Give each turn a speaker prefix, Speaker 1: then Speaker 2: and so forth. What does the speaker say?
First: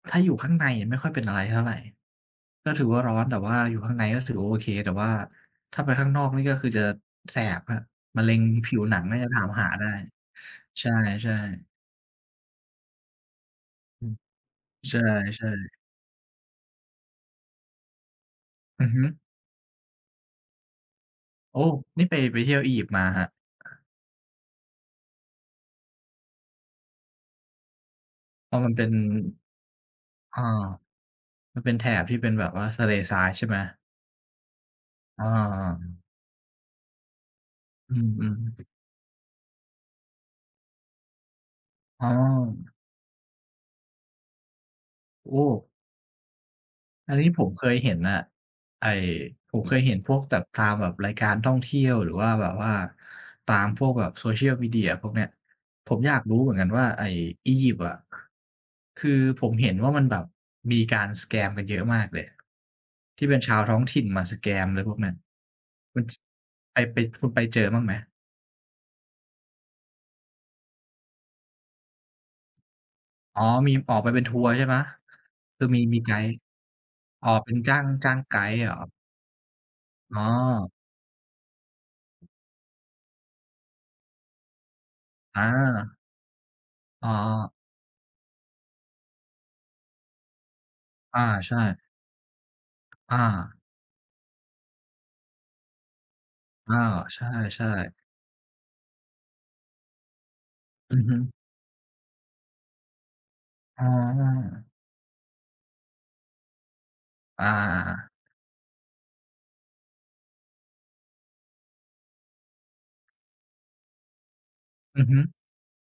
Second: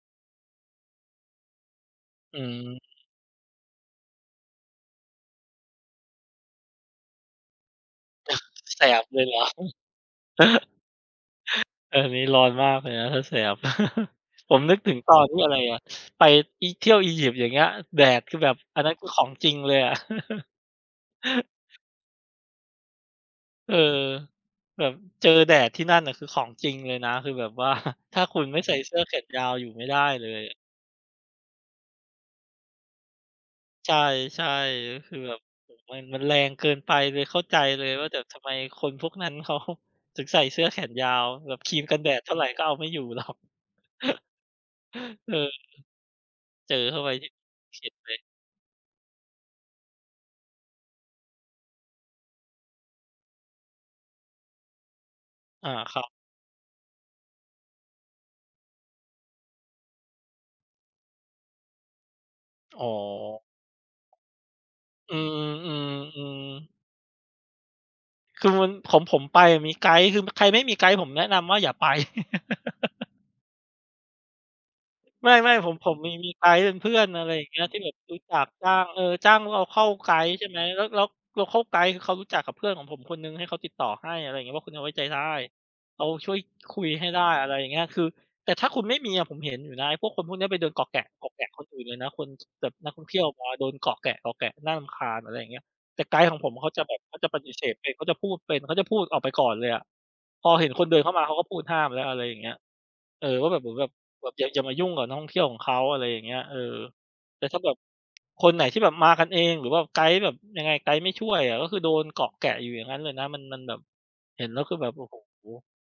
Speaker 1: ถ้าอยู่ข้างในไม่ค่อยเป็นอะไรเท่าไร
Speaker 2: อื
Speaker 1: ก็ถ
Speaker 2: ม
Speaker 1: ือว่าร้อน แต่ว่าอยู่ข้างในก็ถือว่าโอเค แต่ว่าถ้าไปข้างนอกนี่ก็คือจะแสบครับ มะเร็งผิ
Speaker 2: แส
Speaker 1: วหนั
Speaker 2: บ
Speaker 1: งน
Speaker 2: เ
Speaker 1: ่
Speaker 2: ล
Speaker 1: า
Speaker 2: ย
Speaker 1: จะ
Speaker 2: เหร
Speaker 1: ถา
Speaker 2: อ?
Speaker 1: มหาได้ ใช่ ๆ
Speaker 2: อันนี้ร้อนมากเลยนะ ถ้าแสบ
Speaker 1: อืม
Speaker 2: ผมนึกถ
Speaker 1: ใ
Speaker 2: ึ
Speaker 1: ช
Speaker 2: งตอนที่อ
Speaker 1: ่
Speaker 2: ะไร
Speaker 1: ๆ
Speaker 2: อะ ไปอี เที่ยวอียิปต์อย่างเงี้ย แดดคือแบบ อั
Speaker 1: อ
Speaker 2: น
Speaker 1: ื
Speaker 2: นั
Speaker 1: อ
Speaker 2: ้น
Speaker 1: ฮ
Speaker 2: ค
Speaker 1: ึ
Speaker 2: ือของจริงเลยอะ
Speaker 1: โอ้! นี่ไป ไปเที่ยวอียิปต์มาครับ
Speaker 2: เออ แบบเจอแดดที่นั่นน่ะ คือของจริงเลยนะ คือแบบ ว่า ถ้าคุณ
Speaker 1: เ
Speaker 2: ไ
Speaker 1: พ
Speaker 2: ม
Speaker 1: รา
Speaker 2: ่
Speaker 1: ะ
Speaker 2: ใ
Speaker 1: ม
Speaker 2: ส
Speaker 1: ั
Speaker 2: ่
Speaker 1: นเป็
Speaker 2: เส
Speaker 1: น
Speaker 2: ื้อแขนยาวอยู่ไม่ได้เล
Speaker 1: อ่า
Speaker 2: ย
Speaker 1: มันเป็นแถบที่เป็นแบบว่าทะเลทราย ใช่ไหม?
Speaker 2: ใช่ ๆ คือ
Speaker 1: อ
Speaker 2: แบบ โอ้โฮ มัน
Speaker 1: า
Speaker 2: มันแรงเกินไป เลยเข้าใจเลย
Speaker 1: อื
Speaker 2: ว่า แบบ
Speaker 1: ม
Speaker 2: ทำไม
Speaker 1: ๆ
Speaker 2: คนพวกนั้น เขา ถึงใส่เสื้อแขนยาว แบบครีมกัน
Speaker 1: อ
Speaker 2: แ
Speaker 1: ๋
Speaker 2: ดดเท่าไรก็เอ
Speaker 1: อ
Speaker 2: าไม่อยู่ หรอก เอ
Speaker 1: โอ
Speaker 2: อ
Speaker 1: ้!
Speaker 2: เจอเข้าไป
Speaker 1: อันน
Speaker 2: นี
Speaker 1: ี้
Speaker 2: ่
Speaker 1: ผมเคย
Speaker 2: เข็
Speaker 1: เห
Speaker 2: ด
Speaker 1: ็น
Speaker 2: เล
Speaker 1: น่ะ
Speaker 2: ย
Speaker 1: ไอ้ ผมเคยเห็นพวกแบบตามแบบรายการท่องเที่ยว หรือว่าแบบว่าตามพวกแบบโซเชียลมีเดียพวกเนี้ย
Speaker 2: อา
Speaker 1: ผ
Speaker 2: คร
Speaker 1: ม
Speaker 2: ับ
Speaker 1: อยากรู้เหมือนกันว่าไอ้อียิปต์อะ คือผมเห็นว่ามันแบบมีการ สแกม กันเยอะมากเลย
Speaker 2: อ๋อ
Speaker 1: ที่เป็นชาวท้องถิ่นมา สแกม อะไรพวกนั
Speaker 2: อ
Speaker 1: ้
Speaker 2: ื
Speaker 1: น
Speaker 2: อ
Speaker 1: คุณ
Speaker 2: ๆ ๆ
Speaker 1: ส
Speaker 2: อือ
Speaker 1: ไป ไป คุณไปเจอบ้างไหม?
Speaker 2: คือมัน ของผมไปอะมีไกด์ คือ ม ใครไม่มีไกด์ ผมแนะนำว่าอย่าไป
Speaker 1: อ๋อ มีออกไปเป็นทัวร์ใช่ไหม?
Speaker 2: ไม่
Speaker 1: คื
Speaker 2: ๆ ผ
Speaker 1: อ
Speaker 2: ม
Speaker 1: มี
Speaker 2: ผม
Speaker 1: มีไ
Speaker 2: มี
Speaker 1: ก
Speaker 2: มี
Speaker 1: ด
Speaker 2: มี
Speaker 1: ์
Speaker 2: ไกด์เป็นเพื่อน อ
Speaker 1: อ
Speaker 2: ะ
Speaker 1: ๋
Speaker 2: ไ
Speaker 1: อ
Speaker 2: รอย่า
Speaker 1: เป
Speaker 2: ง
Speaker 1: ็
Speaker 2: เง
Speaker 1: น
Speaker 2: ี้ย
Speaker 1: จ้
Speaker 2: ที
Speaker 1: า
Speaker 2: ่
Speaker 1: ง
Speaker 2: แบบ
Speaker 1: จ้า
Speaker 2: รู้
Speaker 1: ง
Speaker 2: จ
Speaker 1: ไก
Speaker 2: ัก
Speaker 1: ด์เ
Speaker 2: จ
Speaker 1: หร
Speaker 2: ้า
Speaker 1: อครั
Speaker 2: ง
Speaker 1: บ?
Speaker 2: เออ จ้าง โลคัล ไก
Speaker 1: อ๋
Speaker 2: ด์ ใช่ไหม
Speaker 1: อ
Speaker 2: แล้ว แล้ว โลคัล ไกด์ คือเขารู้จักกับเพื่อนของผมคนหนึ่งให้เขาติดต่อให้ อะไรอย่างเงี้ย ว่าคนเนี้ยไว้ใจได้
Speaker 1: อา
Speaker 2: เขาช่วยคุยให
Speaker 1: อ๋
Speaker 2: ้ได้ อะไ
Speaker 1: อ
Speaker 2: รอย่างเงี้ย คือ แต่ถ้าคุณไม่มีอะ ผมเห็นอยู่นะ ไอ้พวกคนพวกเนี้ยไปเดินเกาะแกะ
Speaker 1: อา
Speaker 2: เกาะแก
Speaker 1: ใ
Speaker 2: ะ
Speaker 1: ช
Speaker 2: ค
Speaker 1: ่
Speaker 2: นอื่นเลยนะ คน ท แบบนักท่องเท
Speaker 1: อ
Speaker 2: ี่ยวมา
Speaker 1: า
Speaker 2: โดนเกาะแกะ ๆ น่ารำคาญ อะไรอย่างเงี้ย แต่ไกด์ของผมเขา
Speaker 1: อา
Speaker 2: จะแบบ เข
Speaker 1: ใ
Speaker 2: าจะปฏิ
Speaker 1: ช
Speaker 2: เส
Speaker 1: ่
Speaker 2: ธเป็
Speaker 1: ๆ
Speaker 2: น เขาจะพูดเป็น เขาจะพูดออกไปก่อนเลยอะ พอเห็นคน
Speaker 1: อ
Speaker 2: เด
Speaker 1: ื
Speaker 2: ิน
Speaker 1: อ
Speaker 2: เข้
Speaker 1: ฮ
Speaker 2: า
Speaker 1: ึ
Speaker 2: มา เขาก็พูดห้ามแล้ว อะไรอย่างเงี้ย เออ ว่าแบบ เหมือน
Speaker 1: อ๋
Speaker 2: แบบ แบบอย่า อย่า
Speaker 1: อ
Speaker 2: มายุ่งกับนักท่องเที่ยวของเขา อะไรอย่างเงี้ย เออ แต
Speaker 1: อ
Speaker 2: ่ถ้าแบบ
Speaker 1: า
Speaker 2: คนไหนที่แบบมากันเอง หรือว่าไกด์แบบ ยังไง ไกด์ไม่ช่วยอะ ก็คือโดนเกาะแกะอยู่อย่างงั้นเลยนะ มัน มันแบบ เห็นแล้วคือแบบ โ
Speaker 1: อ
Speaker 2: อ
Speaker 1: ื
Speaker 2: ้
Speaker 1: อ
Speaker 2: โ
Speaker 1: ฮึ
Speaker 2: ฮ